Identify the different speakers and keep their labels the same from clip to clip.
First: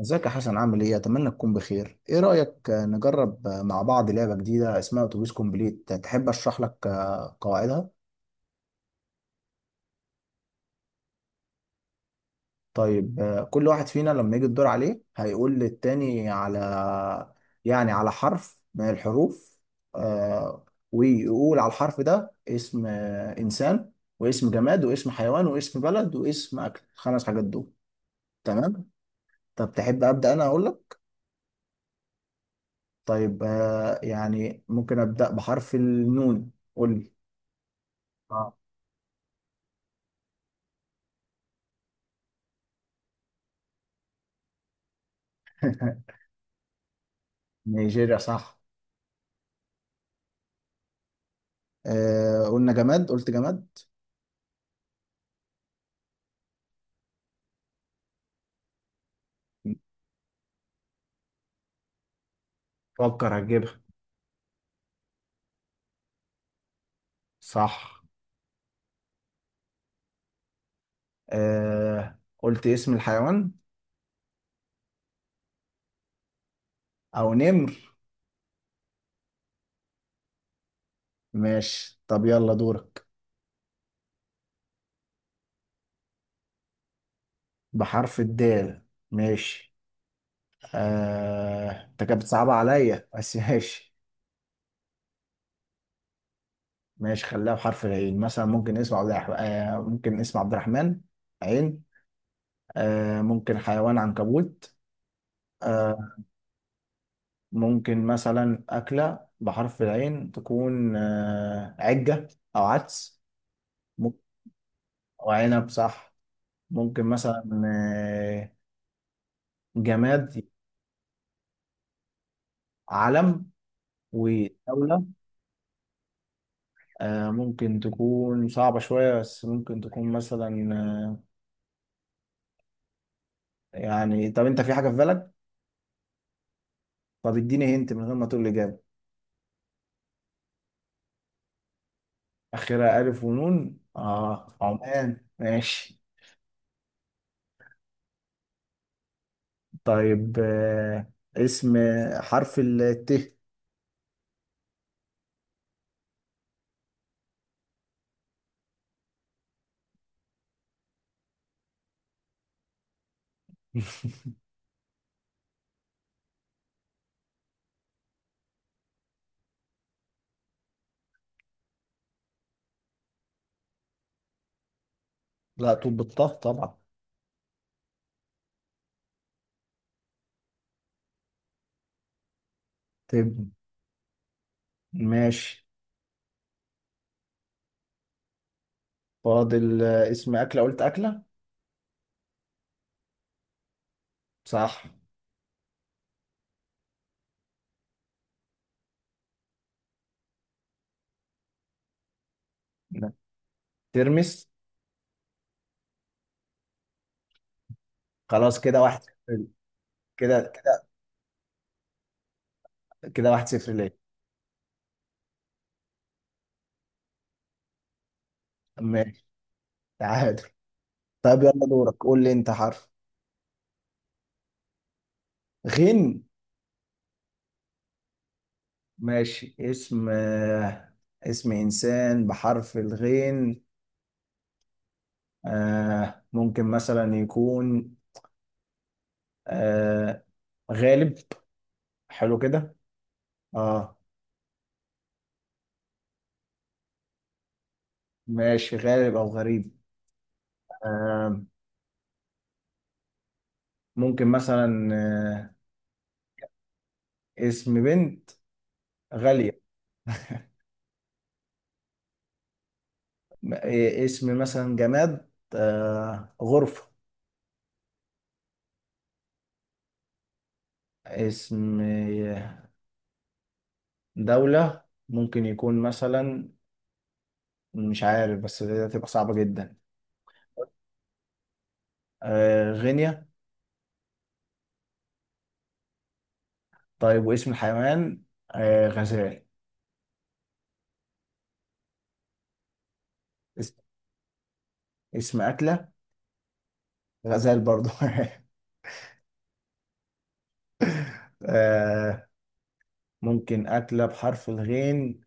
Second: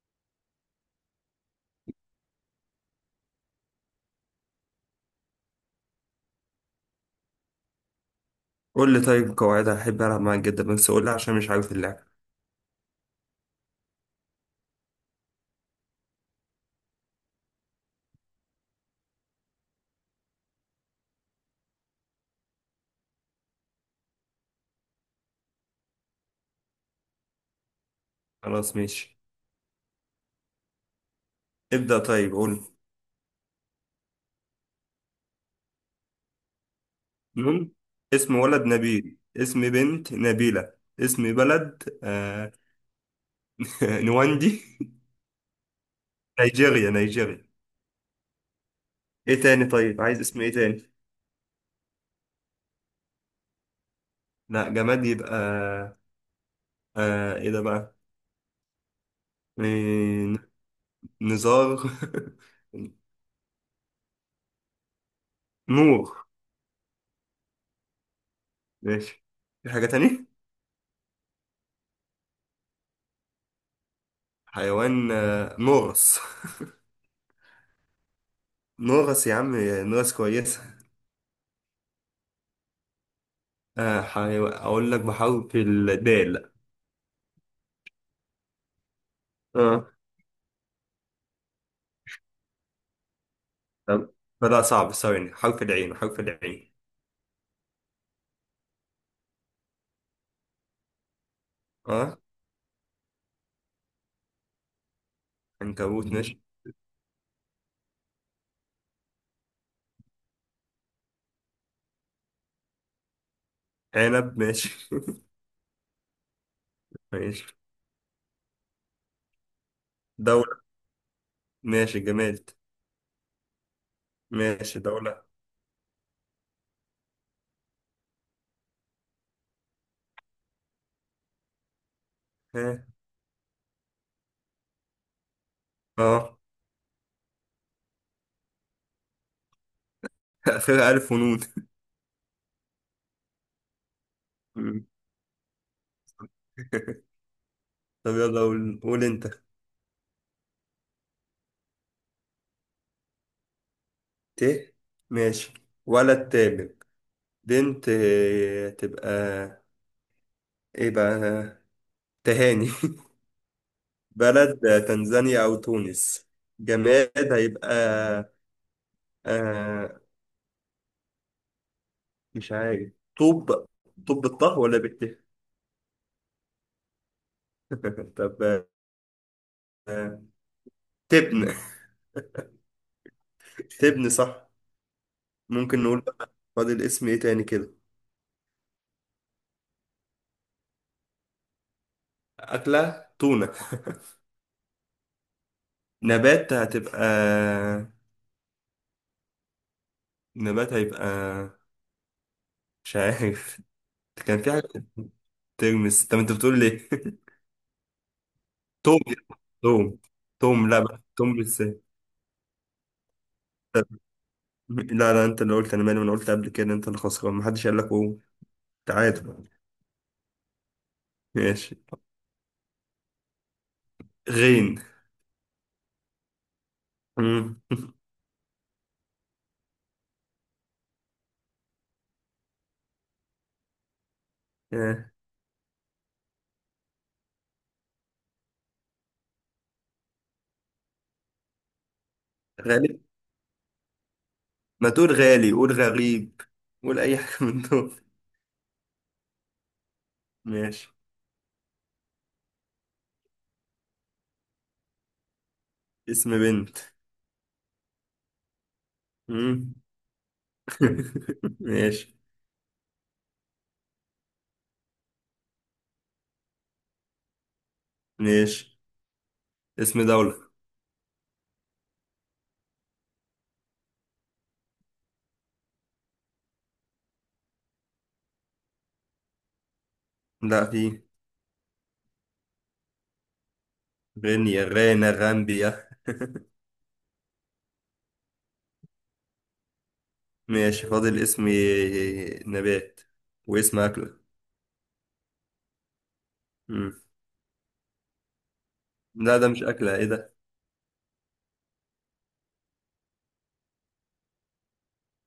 Speaker 1: ازيك يا حسن، عامل ايه؟ اتمنى تكون بخير. ايه رأيك نجرب مع بعض لعبة جديدة اسمها اتوبيس كومبليت. تحب اشرح لك قواعدها؟
Speaker 2: قول لي. طيب قواعدها هحب ألعب معاك جدا، بس قول لي عشان مش عارف اللعبة.
Speaker 1: طيب كل واحد فينا لما يجي الدور عليه هيقول للتاني على، يعني على حرف من الحروف، آه، ويقول على الحرف ده اسم انسان، واسم جماد، واسم حيوان، واسم بلد، واسم اكل. خمس حاجات دول.
Speaker 2: خلاص
Speaker 1: تمام؟
Speaker 2: ماشي.
Speaker 1: طب تحب ابدأ انا اقول لك؟
Speaker 2: ابدأ، طيب قول.
Speaker 1: طيب يعني ممكن ابدأ بحرف النون. قول لي.
Speaker 2: نون. اسم
Speaker 1: اه.
Speaker 2: ولد نبيل، اسم بنت نبيلة، اسم بلد نواندي. نيجيريا نيجيريا.
Speaker 1: نيجيريا صح.
Speaker 2: ايه تاني؟ طيب عايز اسم ايه تاني؟
Speaker 1: آه، قلنا جماد، قلت جماد.
Speaker 2: لا، جماد يبقى ايه ده بقى؟ إيه... نزار.
Speaker 1: فكر هتجيبها.
Speaker 2: نور.
Speaker 1: صح.
Speaker 2: ماشي. في حاجة تانية؟
Speaker 1: آه، قلت اسم الحيوان.
Speaker 2: حيوان نورس.
Speaker 1: او نمر.
Speaker 2: نورس يا عم. نورس كويس.
Speaker 1: ماشي، طب يلا دورك.
Speaker 2: أقول لك بحرف الدال.
Speaker 1: بحرف الدال ماشي.
Speaker 2: آه.
Speaker 1: انت كانت بتصعب عليا بس ماشي.
Speaker 2: تمام. فلا صعب. ثواني، حرف العين حرف العين.
Speaker 1: ماشي، خليها بحرف العين. مثلا ممكن اسم عبد الرحمن. عين.
Speaker 2: آه
Speaker 1: ممكن حيوان عنكبوت.
Speaker 2: عنكبوت
Speaker 1: آه...
Speaker 2: ماشي.
Speaker 1: ممكن مثلا أكلة بحرف العين تكون عجة، أو عدس. ممكن-
Speaker 2: عنب ماشي.
Speaker 1: أو عنب صح. ممكن مثلا
Speaker 2: ماشي.
Speaker 1: جماد،
Speaker 2: دولة. ماشي جماد.
Speaker 1: علم
Speaker 2: ماشي
Speaker 1: ودولة.
Speaker 2: دولة.
Speaker 1: ممكن تكون صعبة شوية بس ممكن تكون مثلا آه،
Speaker 2: ها.
Speaker 1: يعني. طب أنت في حاجة في بالك؟
Speaker 2: آه.
Speaker 1: طب اديني هنت من غير ما تقول لي إجابة.
Speaker 2: آخرها ألف ونون.
Speaker 1: آخرها ألف ونون. آه، عمان ماشي.
Speaker 2: طب يلا قول قول أنت.
Speaker 1: طيب اسم حرف الت.
Speaker 2: ت. ماشي. ولد تامر. بنت تبقى إيه بقى؟ تهاني. بلد تنزانيا أو تونس. جماد هيبقى آه، مش عارف. طوب. طوب بالطه ولا بالت؟
Speaker 1: لا، طول بالطه طبعا.
Speaker 2: طب آه، تبن.
Speaker 1: طب
Speaker 2: تبن صح.
Speaker 1: ماشي.
Speaker 2: ممكن نقول بقى فاضل اسم ايه تاني كده؟
Speaker 1: فاضل اسم أكلة، قلت أكلة.
Speaker 2: أكلة تونة.
Speaker 1: صح.
Speaker 2: نبات هتبقى. نبات هيبقى. مش
Speaker 1: لا.
Speaker 2: عارف. كان
Speaker 1: ترمس.
Speaker 2: في حاجة. ترمس. طب انت بتقول ليه؟
Speaker 1: خلاص كده
Speaker 2: توم.
Speaker 1: واحد صفر.
Speaker 2: توم.
Speaker 1: كده.
Speaker 2: توم، لا، بقى توم بالسين.
Speaker 1: كده واحد صفر
Speaker 2: طب،
Speaker 1: ليه.
Speaker 2: لا لا، انت اللي قلت، انا مالي، ما انا قلت قبل كده انت اللي خسران، محدش قال لك قوم.
Speaker 1: ماشي.
Speaker 2: تعادل.
Speaker 1: تعادل. طب يلا
Speaker 2: ماشي.
Speaker 1: دورك، قول لي أنت حرف.
Speaker 2: غين.
Speaker 1: غين
Speaker 2: مم.
Speaker 1: ماشي. اسم اسم إنسان بحرف الغين.
Speaker 2: آه.
Speaker 1: ممكن مثلا يكون آه غالب. حلو كده.
Speaker 2: غالب.
Speaker 1: اه.
Speaker 2: ما تقول غالي، قول غريب. قول أي حاجة من دول.
Speaker 1: ماشي، غالب أو غريب.
Speaker 2: ماشي.
Speaker 1: آه ممكن مثلا
Speaker 2: اسم بنت.
Speaker 1: اسم بنت غالية.
Speaker 2: مم. ماشي.
Speaker 1: إيه اسم مثلا جماد؟ غرفة.
Speaker 2: ماشي. اسم دولة.
Speaker 1: اسم دولة ممكن يكون مثلا، مش عارف بس دي هتبقى صعبة جدا.
Speaker 2: لا، في.
Speaker 1: غينيا.
Speaker 2: غينيا، غانا، غامبيا.
Speaker 1: طيب واسم الحيوان؟ غزال.
Speaker 2: ماشي. فاضل اسم نبات
Speaker 1: اس-
Speaker 2: واسم أكلة.
Speaker 1: اسم أكلة.
Speaker 2: مم.
Speaker 1: غزال برضو.
Speaker 2: لا ده مش أكلة، إيه ده؟
Speaker 1: آه ممكن أكلة بحرف الغين.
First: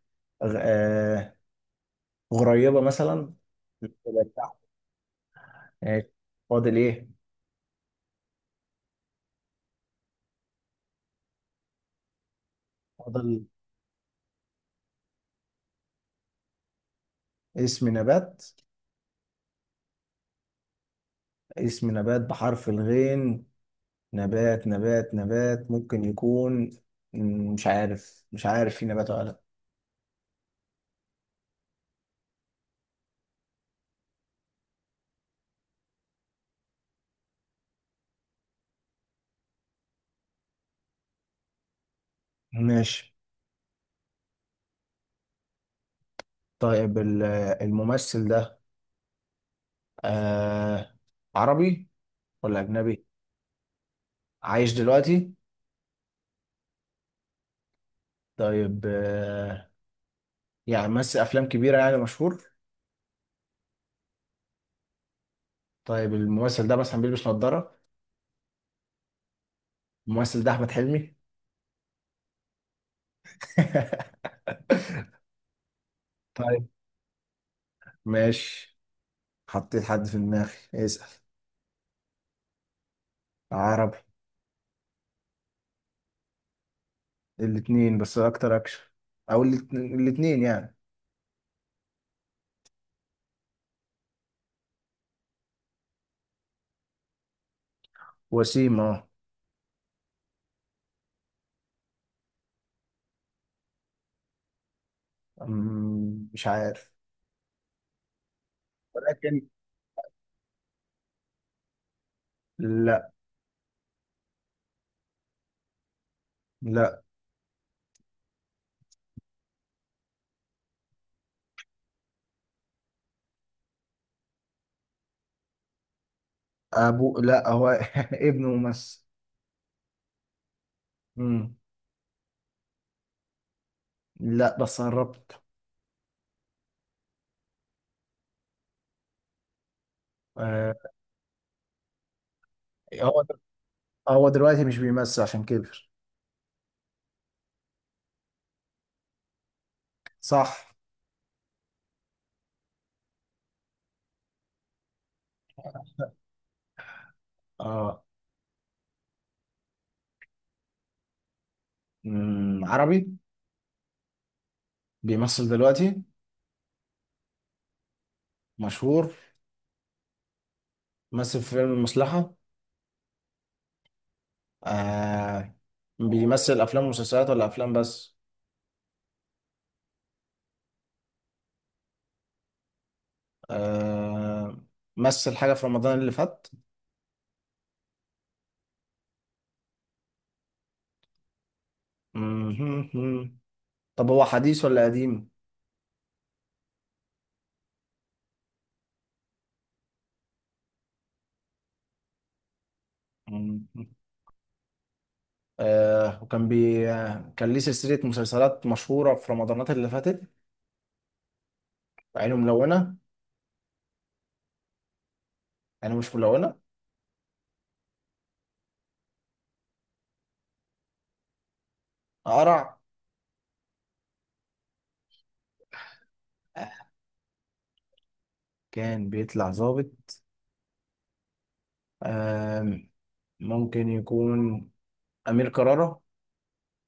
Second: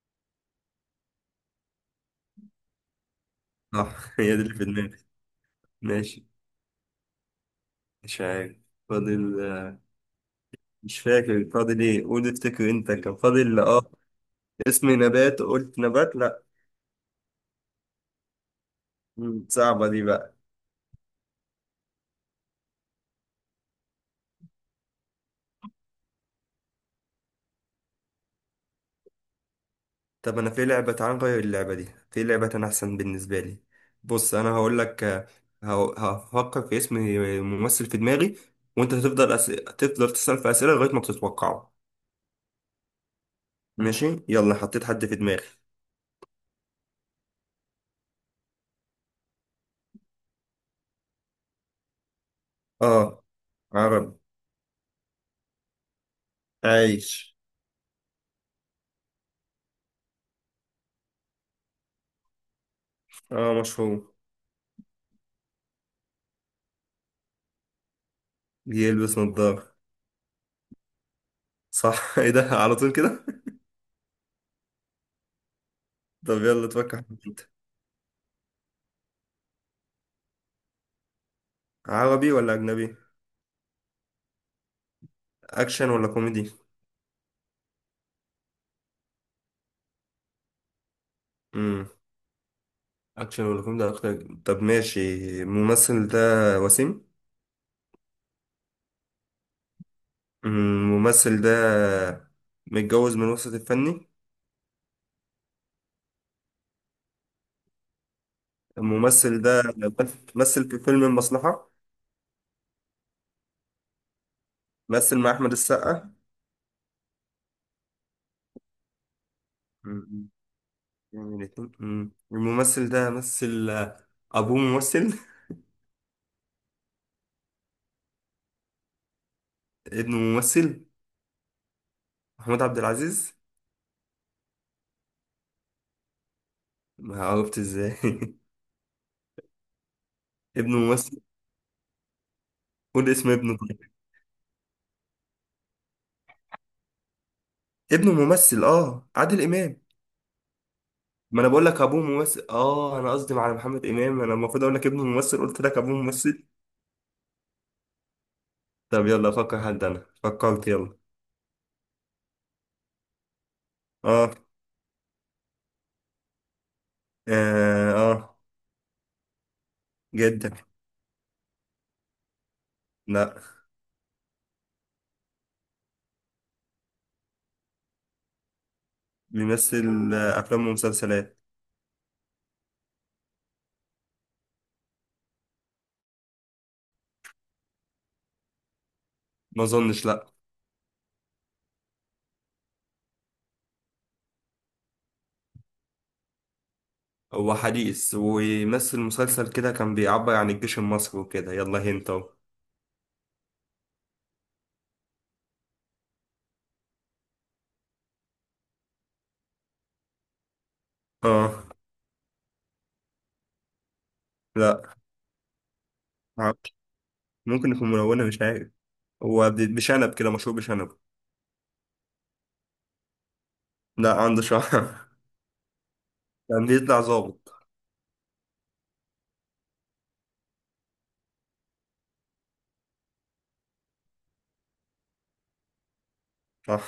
Speaker 1: غ- آه غريبة مثلا.
Speaker 2: آه. هي دي اللي في دماغي.
Speaker 1: آه،
Speaker 2: ماشي.
Speaker 1: فاضل إيه؟
Speaker 2: مش عارف. فاضل مش فاكر فاضل إيه، قول افتكر أنت كان
Speaker 1: فاضل
Speaker 2: فاضل آه. اسم نبات، قلت نبات لا.
Speaker 1: اسم نبات.
Speaker 2: مم. صعبة دي بقى.
Speaker 1: اسم نبات بحرف الغين. نبات ممكن يكون. مش عارف، مش عارف في نبات ولا لا.
Speaker 2: طب انا في لعبة، تعال نغير اللعبة دي، في لعبة انا احسن بالنسبة لي. بص انا هقول لك هفكر في اسم ممثل في دماغي، وانت هتفضل تفضل تسأل في اسئلة لغاية ما بتتوقعه.
Speaker 1: ماشي.
Speaker 2: ماشي، يلا حطيت حد في دماغي.
Speaker 1: طيب الممثل ده آه عربي ولا أجنبي؟
Speaker 2: اه، عربي.
Speaker 1: عايش دلوقتي.
Speaker 2: عايش.
Speaker 1: طيب يعني مثل أفلام كبيرة، يعني مشهور.
Speaker 2: اه، مشهور.
Speaker 1: طيب الممثل ده مثلا بيلبس نظارة.
Speaker 2: بيلبس نظارة.
Speaker 1: الممثل ده أحمد حلمي.
Speaker 2: صح. ايه ده على طول كده؟ طب
Speaker 1: طيب
Speaker 2: يلا تفكر في انت.
Speaker 1: ماشي. حطيت حد في دماغي، اسأل.
Speaker 2: عربي ولا اجنبي؟
Speaker 1: عربي.
Speaker 2: اكشن ولا كوميدي؟
Speaker 1: الاتنين بس اكتر اكشن. او الاتنين يعني.
Speaker 2: امم اكشن ولا كوميدي أكتر. طب ماشي. الممثل ده وسيم؟
Speaker 1: وسيم اه.
Speaker 2: الممثل ده متجوز من وسط الفني؟
Speaker 1: مش عارف. ولكن.
Speaker 2: الممثل ده مثل في فيلم المصلحة؟
Speaker 1: لا،
Speaker 2: مثل مع أحمد السقا؟
Speaker 1: لا.
Speaker 2: مم. يعني الممثل ده مثل أبوه ممثل؟
Speaker 1: ابو لا، هو ابنه ممثل.
Speaker 2: ابنه ممثل.
Speaker 1: أمم،
Speaker 2: محمود عبد العزيز.
Speaker 1: لا بس قربت.
Speaker 2: ما عرفت ازاي.
Speaker 1: آه،
Speaker 2: ابنه ممثل. قول
Speaker 1: هو
Speaker 2: اسم ابنه طيب.
Speaker 1: هو دلوقتي مش بيمثل عشان كبر.
Speaker 2: ابنه ممثل، اه، عادل إمام.
Speaker 1: صح
Speaker 2: ما انا بقول لك ابوه ممثل، اه، انا قصدي على محمد امام، انا المفروض اقول لك ابنه ممثل، قلت لك ابوه ممثل.
Speaker 1: اه.
Speaker 2: طب يلا افكر حد، انا فكرت يلا.
Speaker 1: عربي.
Speaker 2: اه.
Speaker 1: بيمثل دلوقتي.
Speaker 2: آه, آه
Speaker 1: مشهور.
Speaker 2: جدا.
Speaker 1: مثل في فيلم المصلحة.
Speaker 2: لا.
Speaker 1: آه بيمثل افلام ومسلسلات ولا افلام بس؟
Speaker 2: بيمثل أفلام ومسلسلات.
Speaker 1: آه مثل حاجة في رمضان اللي فات.
Speaker 2: ما أظنش، لا.
Speaker 1: مهم. طب هو حديث ولا قديم؟
Speaker 2: هو حديث، ويمثل مسلسل كده كان بيعبر عن الجيش المصري وكده. يلا هنت أهو.
Speaker 1: مهم. آه وكان بي آه، كان ليه سلسلة مسلسلات مشهورة في رمضانات اللي فاتت.
Speaker 2: آه.
Speaker 1: عينه ملونة؟
Speaker 2: لا.
Speaker 1: عينه مش ملونة.
Speaker 2: معرفش. ممكن يكون ملونة، مش عارف. هو بشنب كده، مشهور بشنب.
Speaker 1: قرع.
Speaker 2: لا، عنده شعر. كان
Speaker 1: آه،
Speaker 2: بيطلع ظابط.
Speaker 1: كان بيطلع ظابط. آه ممكن يكون أمير كرارة.
Speaker 2: صح.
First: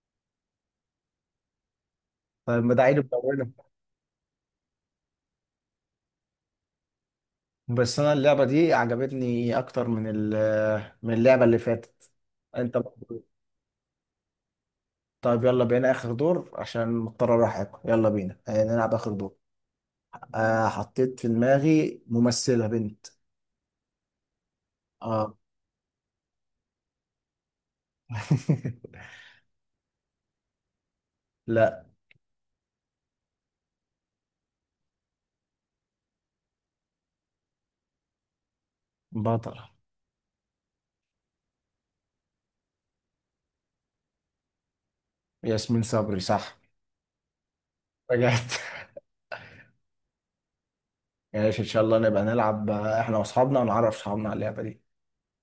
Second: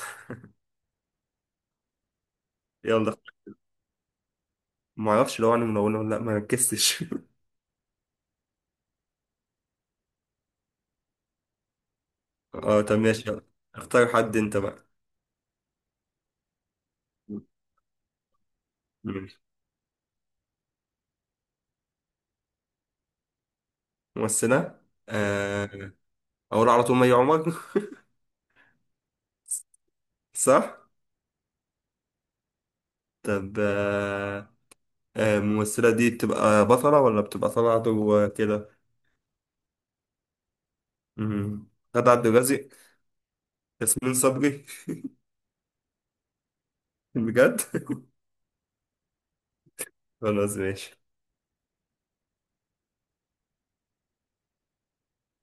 Speaker 1: طيب ما ده عينه
Speaker 2: يلا.
Speaker 1: ملونة.
Speaker 2: معرفش لو أنا ملونة ولا لأ، ما ركزتش.
Speaker 1: بس أنا اللعبة دي عجبتني أكتر من من اللعبة اللي فاتت. أنت.
Speaker 2: آه طب ماشي يلا. اختار حد أنت بقى.
Speaker 1: طيب يلا بينا آخر دور عشان مضطر أروح آكل. يلا بينا نلعب آخر دور.
Speaker 2: ماشي.
Speaker 1: حطيت في دماغي ممثلة بنت.
Speaker 2: ممثلة.
Speaker 1: اه.
Speaker 2: آه، أقول على طول مي عمر. صح؟
Speaker 1: لا،
Speaker 2: طب الممثلة دي بتبقى بطلة ولا بتبقى طالعة كده؟
Speaker 1: بطلة.
Speaker 2: مم. غادة عبد الرازق. ياسمين صبري.
Speaker 1: ياسمين صبري صح.
Speaker 2: بجد.
Speaker 1: رجعت.
Speaker 2: خلاص ماشي.
Speaker 1: ماشي ان شاء الله نبقى نلعب احنا واصحابنا، ونعرف اصحابنا على اللعبة دي.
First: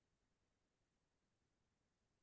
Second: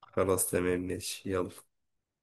Speaker 2: خلاص تمام ماشي يلا.